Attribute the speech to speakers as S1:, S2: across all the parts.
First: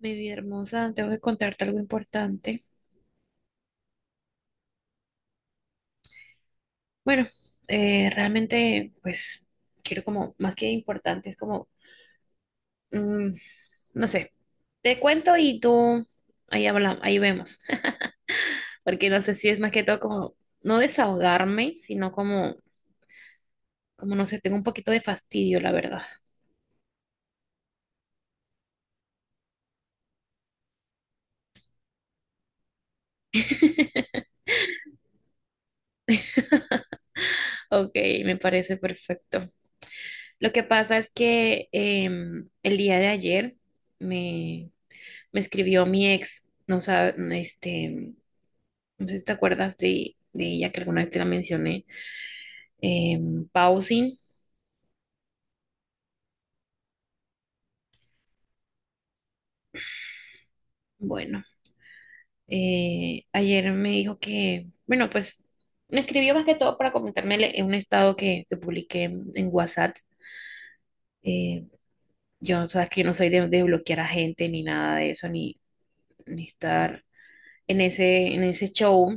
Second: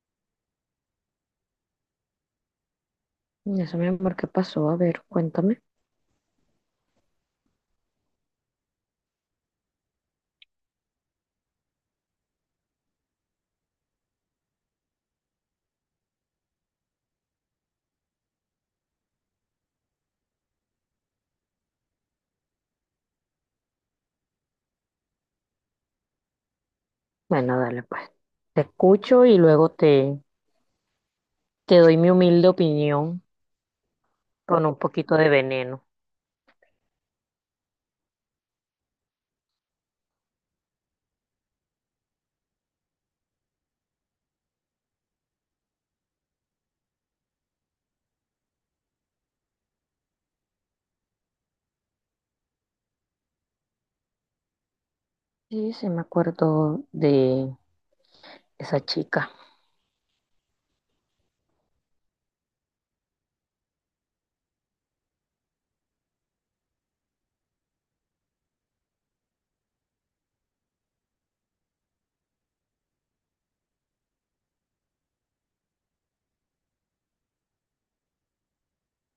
S1: Mi vida hermosa, tengo que contarte algo importante.
S2: Eso, mi amor, ¿qué pasó? A ver, cuéntame.
S1: Bueno, realmente, pues, quiero como, más que importante, es como, mm, no sé, te cuento y tú, ahí hablamos, ahí vemos. Porque no sé si es más que todo como, no desahogarme, sino como, como, no sé, tengo un poquito de fastidio, la verdad.
S2: Bueno, dale, pues. Te escucho y luego te doy mi humilde opinión con un poquito de veneno.
S1: Ok, me parece perfecto. Lo que pasa es que el día de ayer me, me escribió mi ex, no sabe, este, no sé si te acuerdas de ella que alguna vez te la mencioné. Eh, Pausing.
S2: Sí, sí, me acuerdo de esa chica.
S1: Bueno, ayer me dijo que, bueno, pues me escribió más que todo para comentarme en un estado que publiqué en WhatsApp. Eh, yo, sabes que yo no soy de bloquear a gente ni nada de eso, ni, ni estar en ese show.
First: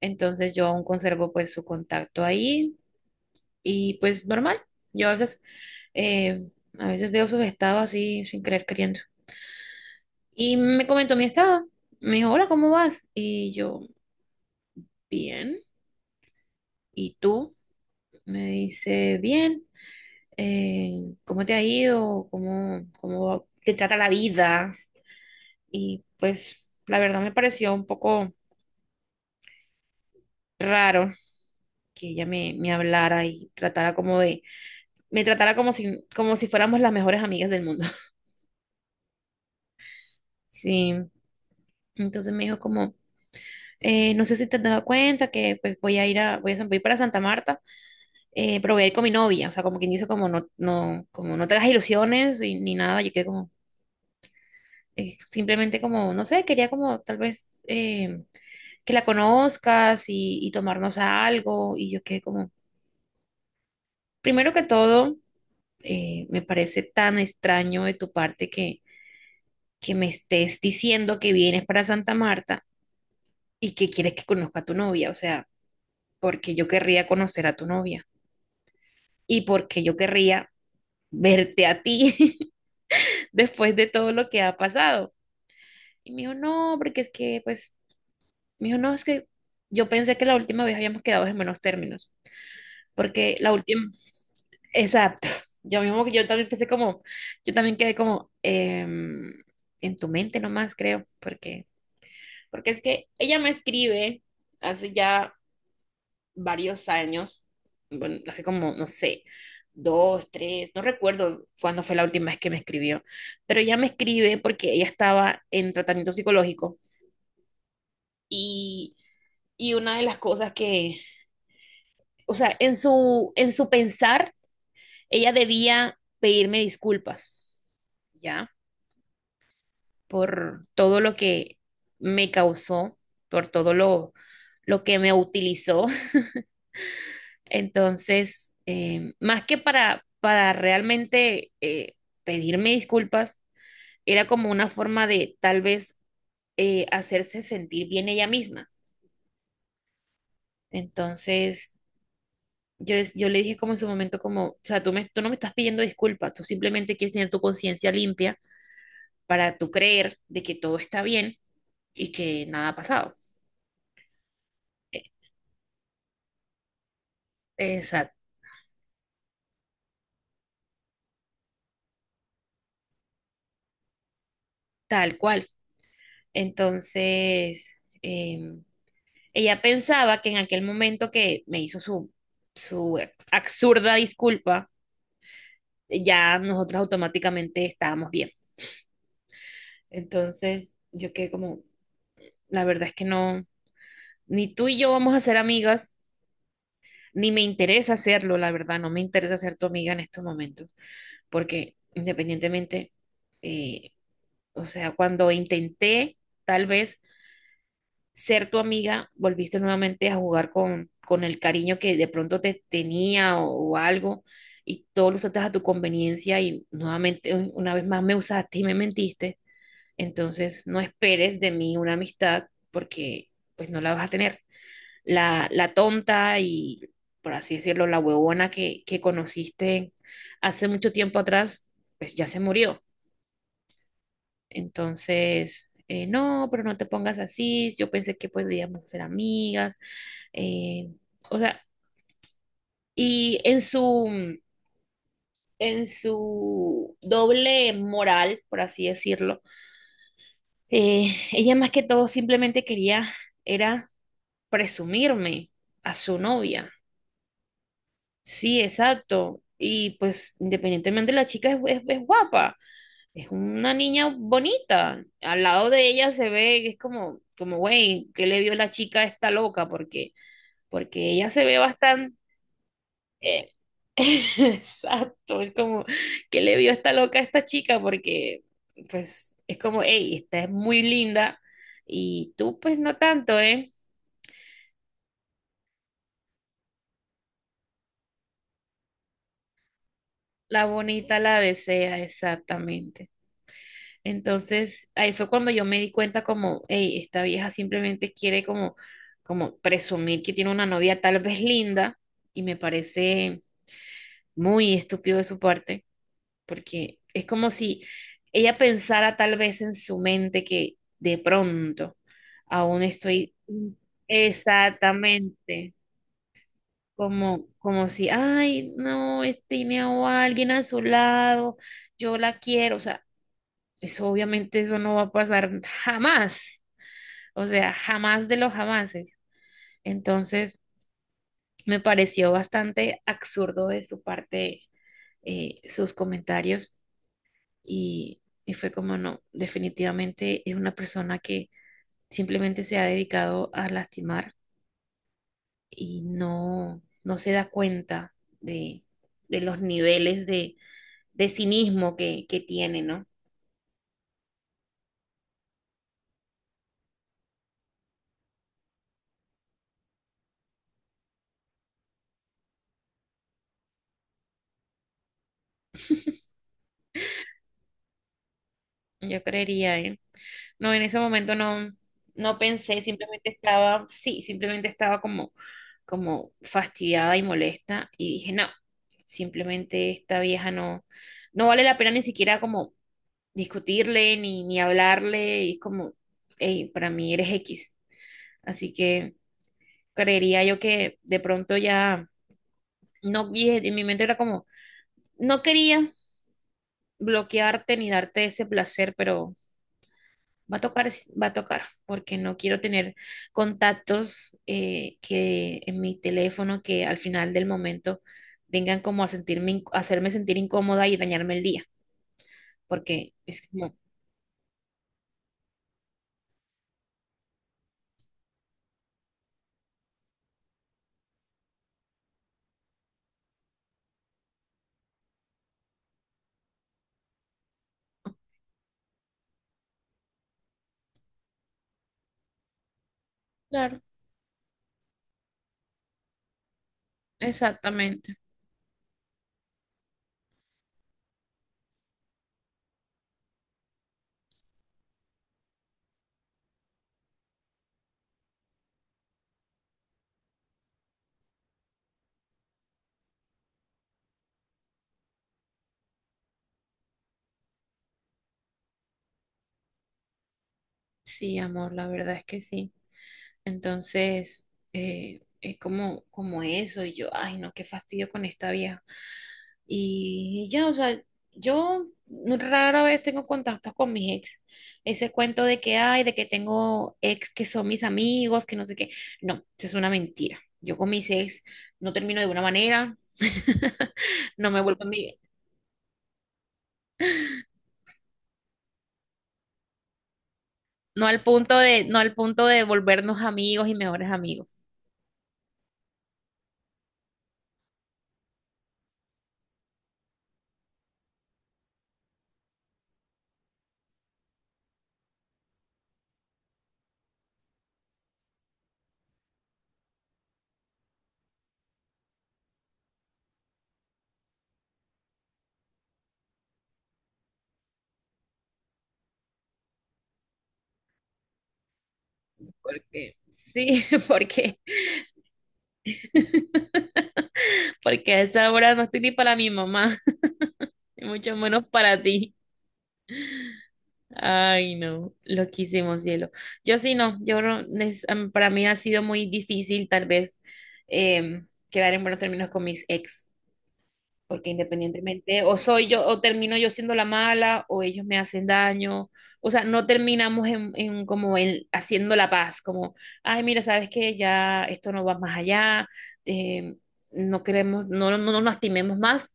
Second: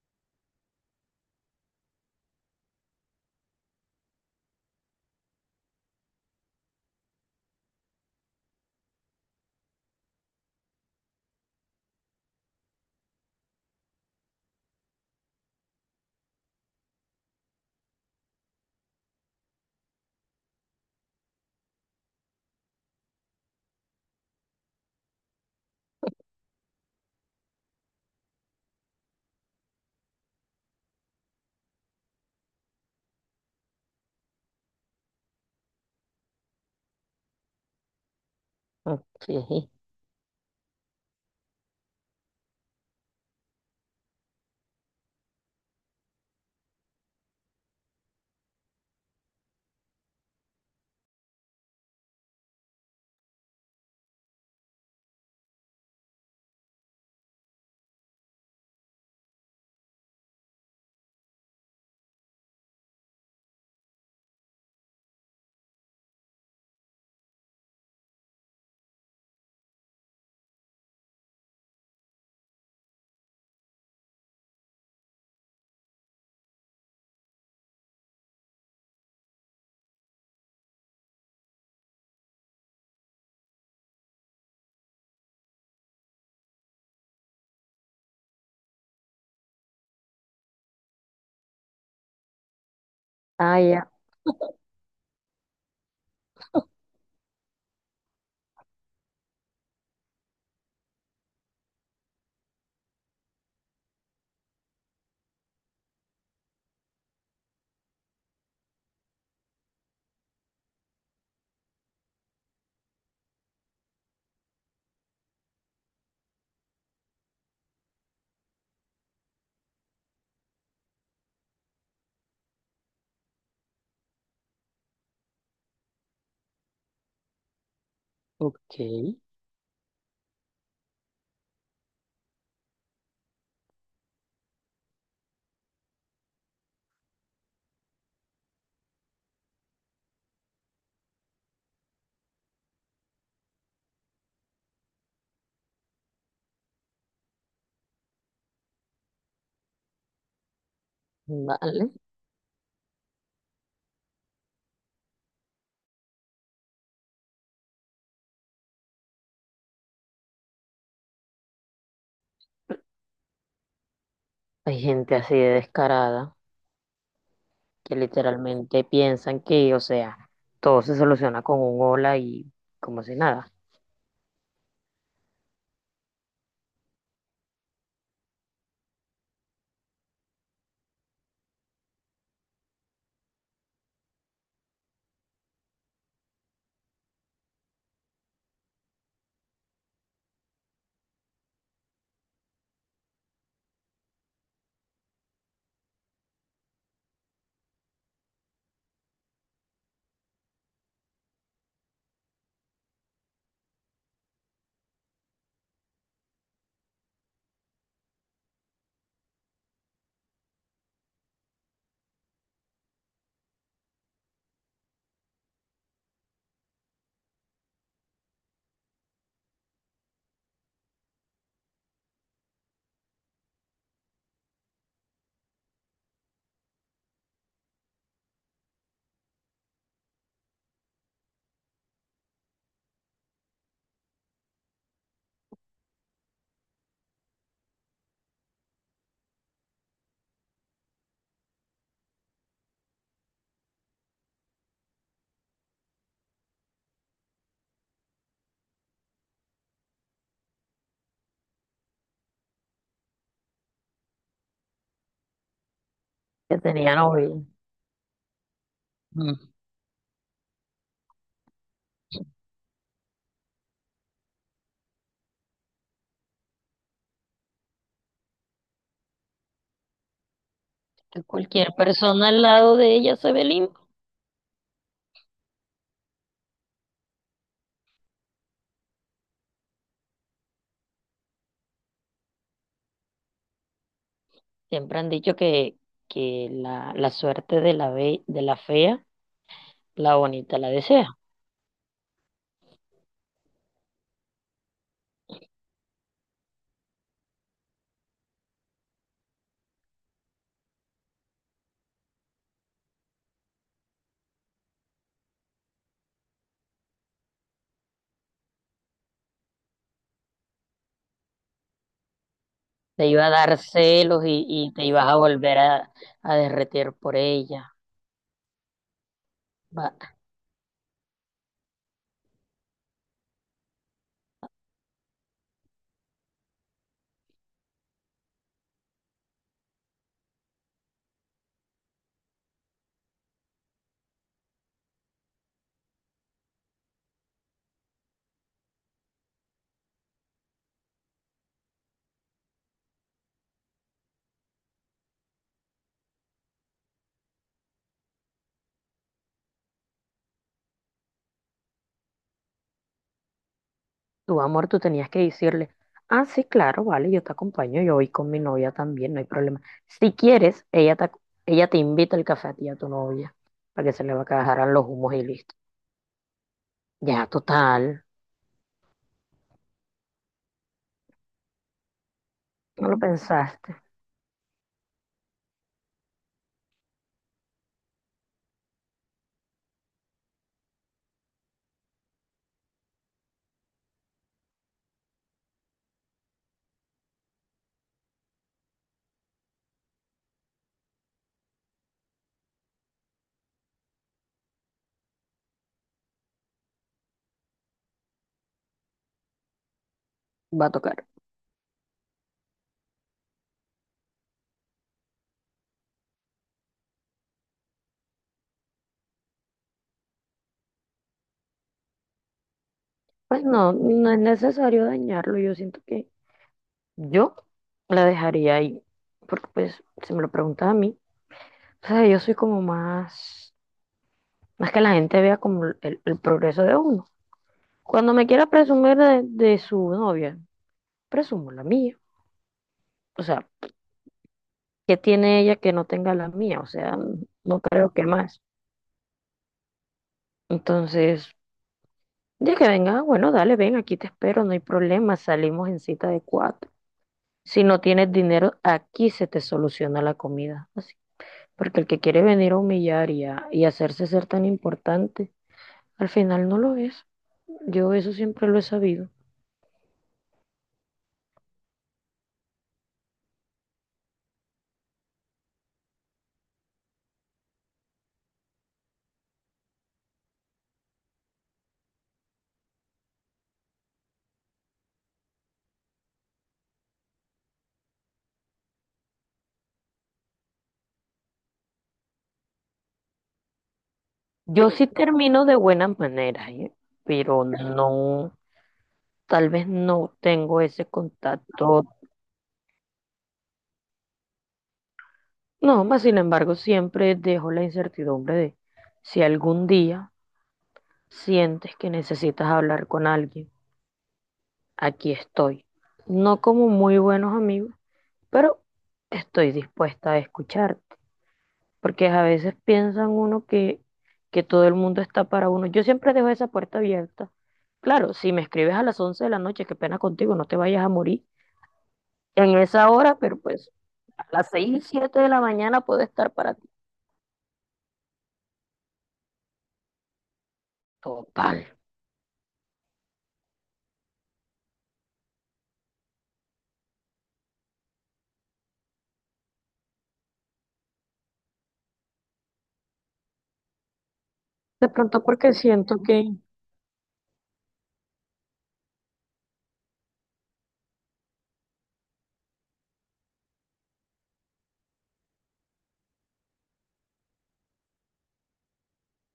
S1: Entonces yo aún conservo pues su contacto ahí y pues normal. Yo eh, a veces veo sus estados así sin querer queriendo. Y me comentó mi estado. Me dijo, hola, ¿cómo vas? Y yo, bien. ¿Y tú? Me dice, bien. ¿Cómo te ha ido? ¿Cómo, cómo te trata la vida? Y pues la verdad me pareció un poco raro que ella me hablara y tratara como de, me tratara como si fuéramos las mejores amigas del mundo.
S2: Ok.
S1: Sí. Entonces me dijo como, no sé si te has dado cuenta que pues voy a ir a, voy para Santa Marta proveer con mi novia, o sea, como quien dice, como no, no, como no te hagas ilusiones ni nada, yo quedé como, simplemente como, no sé, quería como tal vez que la conozcas y tomarnos a algo, y yo quedé como, primero que todo, me parece tan extraño de tu parte que me estés diciendo que vienes para Santa Marta y que quieres que conozca a tu novia, o sea, porque yo querría conocer a tu novia y porque yo querría verte a ti después de todo lo que ha pasado. Y me dijo, no, porque es que, pues, me dijo, no, es que yo pensé que la última vez habíamos quedado en buenos términos, porque la
S2: Ah,
S1: última,
S2: ya.
S1: exacto, yo mismo, yo también pensé como, yo también quedé como en tu mente nomás, creo, porque, porque es que ella me escribe hace ya varios años, bueno, hace como, no sé, dos, tres, no recuerdo cuándo fue la última vez que me escribió, pero ella me escribe porque ella estaba en tratamiento psicológico y Y una de las cosas que, o sea, en su pensar, ella debía pedirme disculpas, ¿ya?
S2: Ok.
S1: Por todo lo que me causó, por todo lo que me utilizó. Entonces, más que para realmente pedirme disculpas, era como una forma de tal vez hacerse sentir bien ella misma. Entonces,
S2: Vale.
S1: yo, yo le dije como en su momento, como, o sea, tú, me, tú no me estás pidiendo disculpas, tú simplemente quieres tener tu conciencia limpia para tú creer de que todo está bien y que nada ha pasado.
S2: Hay
S1: E,
S2: gente así de descarada que
S1: exacto,
S2: literalmente piensan que, o sea, todo se soluciona con un hola y como si nada.
S1: tal cual. Entonces, em, ella pensaba que en aquel momento que me hizo su, su absurda disculpa, ya nosotras automáticamente estábamos bien. Entonces, yo quedé como, la verdad es que no, ni tú y yo vamos a ser amigas. Ni me interesa hacerlo, la verdad, no me interesa ser tu amiga en estos momentos, porque independientemente, eh, o sea, cuando intenté tal vez ser tu amiga, volviste nuevamente a jugar con el cariño que de pronto te tenía o algo, y todo lo usaste a tu conveniencia y nuevamente, una vez más me usaste y me mentiste, entonces no esperes de mí una amistad porque pues no la vas a tener la tonta y, por así decirlo, la huevona que conociste hace mucho tiempo atrás, pues ya se murió. Entonces, no, pero no te pongas así, yo pensé que podíamos ser amigas, eh, o sea, y en su doble moral, por así decirlo, ella más que todo simplemente quería, era presumirme a su
S2: Que
S1: novia.
S2: tenía novia.
S1: Sí, exacto.
S2: Mm.
S1: Y pues independientemente la chica es, es guapa, es una niña bonita. Al lado de ella se ve, que es como, como, güey, ¿qué le vio la chica a esta loca? Porque, porque
S2: Que
S1: ella se ve
S2: cualquier
S1: bastante...
S2: persona al lado de ella se ve
S1: eh,
S2: linda.
S1: exacto, es como, ¿qué le vio esta loca a esta chica? Porque, pues, es como, hey, esta es muy linda y tú pues no tanto, ¿eh?
S2: Siempre han dicho que, que la suerte de la fea, la bonita
S1: La
S2: la desea.
S1: bonita la desea, exactamente. Entonces, ahí fue cuando yo me di cuenta como, hey, esta vieja simplemente quiere como, como presumir que tiene una novia tal vez linda y me parece muy estúpido de su parte, porque es como si ella pensara tal vez en su mente que de pronto aún
S2: Te iba a
S1: estoy
S2: dar celos y te ibas a volver
S1: exactamente
S2: a derretir por
S1: como,
S2: ella.
S1: como si, ay, no, tiene
S2: Va-
S1: a alguien a su lado, yo la quiero, o sea eso obviamente eso no va a pasar jamás, o sea, jamás de los jamases. Entonces, me pareció bastante absurdo de su parte sus comentarios y fue como no, definitivamente es una persona que simplemente se ha dedicado a lastimar y no, no se da cuenta de, de los niveles de cinismo que tiene, ¿no?
S2: Tu amor, tú tenías que decirle, ah, sí, claro, vale, yo te acompaño, yo voy con mi novia también, no hay problema. Si quieres, ella te invita al café a ti y a tu novia, para que se le bajaran los humos y listo. Ya, total,
S1: Yo creería, ¿eh? No, en ese momento no, no pensé,
S2: no lo
S1: simplemente
S2: pensaste,
S1: estaba, sí, simplemente estaba como, como fastidiada y molesta y dije, no, simplemente esta vieja no, no vale la pena ni siquiera como discutirle ni, ni hablarle y es como, hey, para mí eres X. Así que creería yo que de pronto ya, no, y en mi mente era como, no quería bloquearte ni darte ese placer, pero va a
S2: va a
S1: tocar,
S2: tocar.
S1: va a tocar, porque no quiero tener contactos que en mi teléfono que al final del momento vengan como a sentirme, a hacerme sentir incómoda y dañarme el día, porque es
S2: Pues no,
S1: como,
S2: no es necesario dañarlo, yo siento que yo la dejaría ahí, porque pues se me lo pregunta a mí. O sea, yo soy como más, más que la gente vea como el progreso de uno. Cuando me quiera presumir de su novia, presumo la mía. O sea,
S1: claro,
S2: ¿qué tiene ella que no tenga la mía? O sea, no creo que
S1: exactamente.
S2: más. Entonces, ya que venga, bueno, dale, ven, aquí te espero, no hay problema, salimos en cita de cuatro. Si no tienes dinero, aquí se te soluciona la comida. Así. Porque el que quiere venir a humillar y hacerse ser tan importante, al final no lo es. Yo eso siempre lo he sabido.
S1: Sí, amor, la verdad es que sí. Entonces, es como, como eso, y yo, ay, no, qué fastidio con esta vieja. Y ya, o sea, yo rara vez tengo contactos con mis ex. Ese cuento de que hay, de que tengo ex que son mis amigos, que no sé qué. No, eso es una mentira. Yo con mis ex no termino de una manera. No me
S2: Yo
S1: vuelvo
S2: sí
S1: amiga.
S2: termino de buenas maneras, ¿eh? Pero no, tal vez no tengo ese
S1: No al punto de,
S2: contacto.
S1: no al punto de volvernos amigos y mejores amigos.
S2: No, más sin embargo, siempre dejo la incertidumbre de si algún día sientes que necesitas hablar con alguien, aquí estoy. No como muy buenos amigos, pero estoy dispuesta a escuchar. Porque a veces piensan uno que todo el mundo está para uno. Yo siempre dejo esa puerta abierta. Claro, si me escribes a las 11 de la noche, qué pena contigo, no te vayas a morir en esa
S1: Porque,
S2: hora, pero pues
S1: sí,
S2: a las
S1: porque,
S2: 6 7 de la mañana puedo estar para ti.
S1: porque a esa hora no estoy ni para mi mamá, y mucho menos
S2: Total.
S1: para ti. Ay, no, loquísimo cielo. Yo sí no, yo no, para mí ha sido muy difícil tal vez quedar en buenos términos con mis ex, porque
S2: De pronto
S1: independientemente
S2: porque
S1: o soy
S2: siento
S1: yo o
S2: que
S1: termino yo siendo la mala o ellos me hacen daño, o sea, no terminamos en como en haciendo la paz, como, ay, mira, sabes que ya esto no va más allá, em, no queremos, no, no, no nos lastimemos más,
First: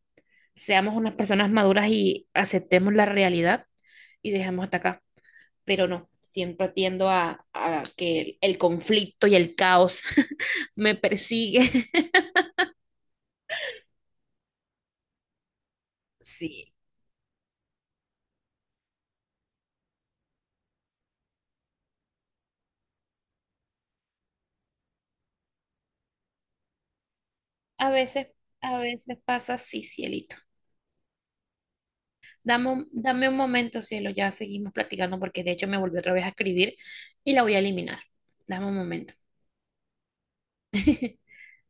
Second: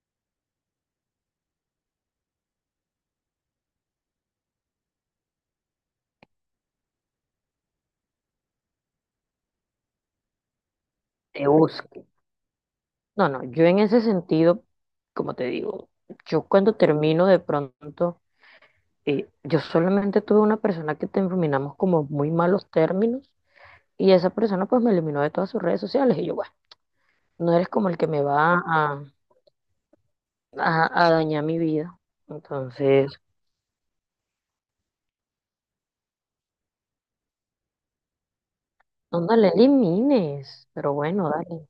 S1: seamos unas personas maduras y aceptemos la realidad y dejemos hasta acá pero no, siempre tiendo a que el conflicto y el caos me
S2: te
S1: persigue.
S2: busco. No, no, yo en ese sentido, como te digo, yo
S1: Sí,
S2: cuando termino de pronto, yo solamente tuve una persona que terminamos como muy malos términos y esa persona pues me eliminó de todas sus redes sociales y yo, bueno, no eres como
S1: a
S2: el que me
S1: veces,
S2: va
S1: a
S2: a,
S1: veces pasa así, cielito.
S2: a- a dañar mi vida. Entonces,
S1: Dame un momento, cielo, ya seguimos platicando porque de hecho me volvió otra vez a escribir y la voy a eliminar. Dame un momento.
S2: no, no le elimines, pero bueno, dale.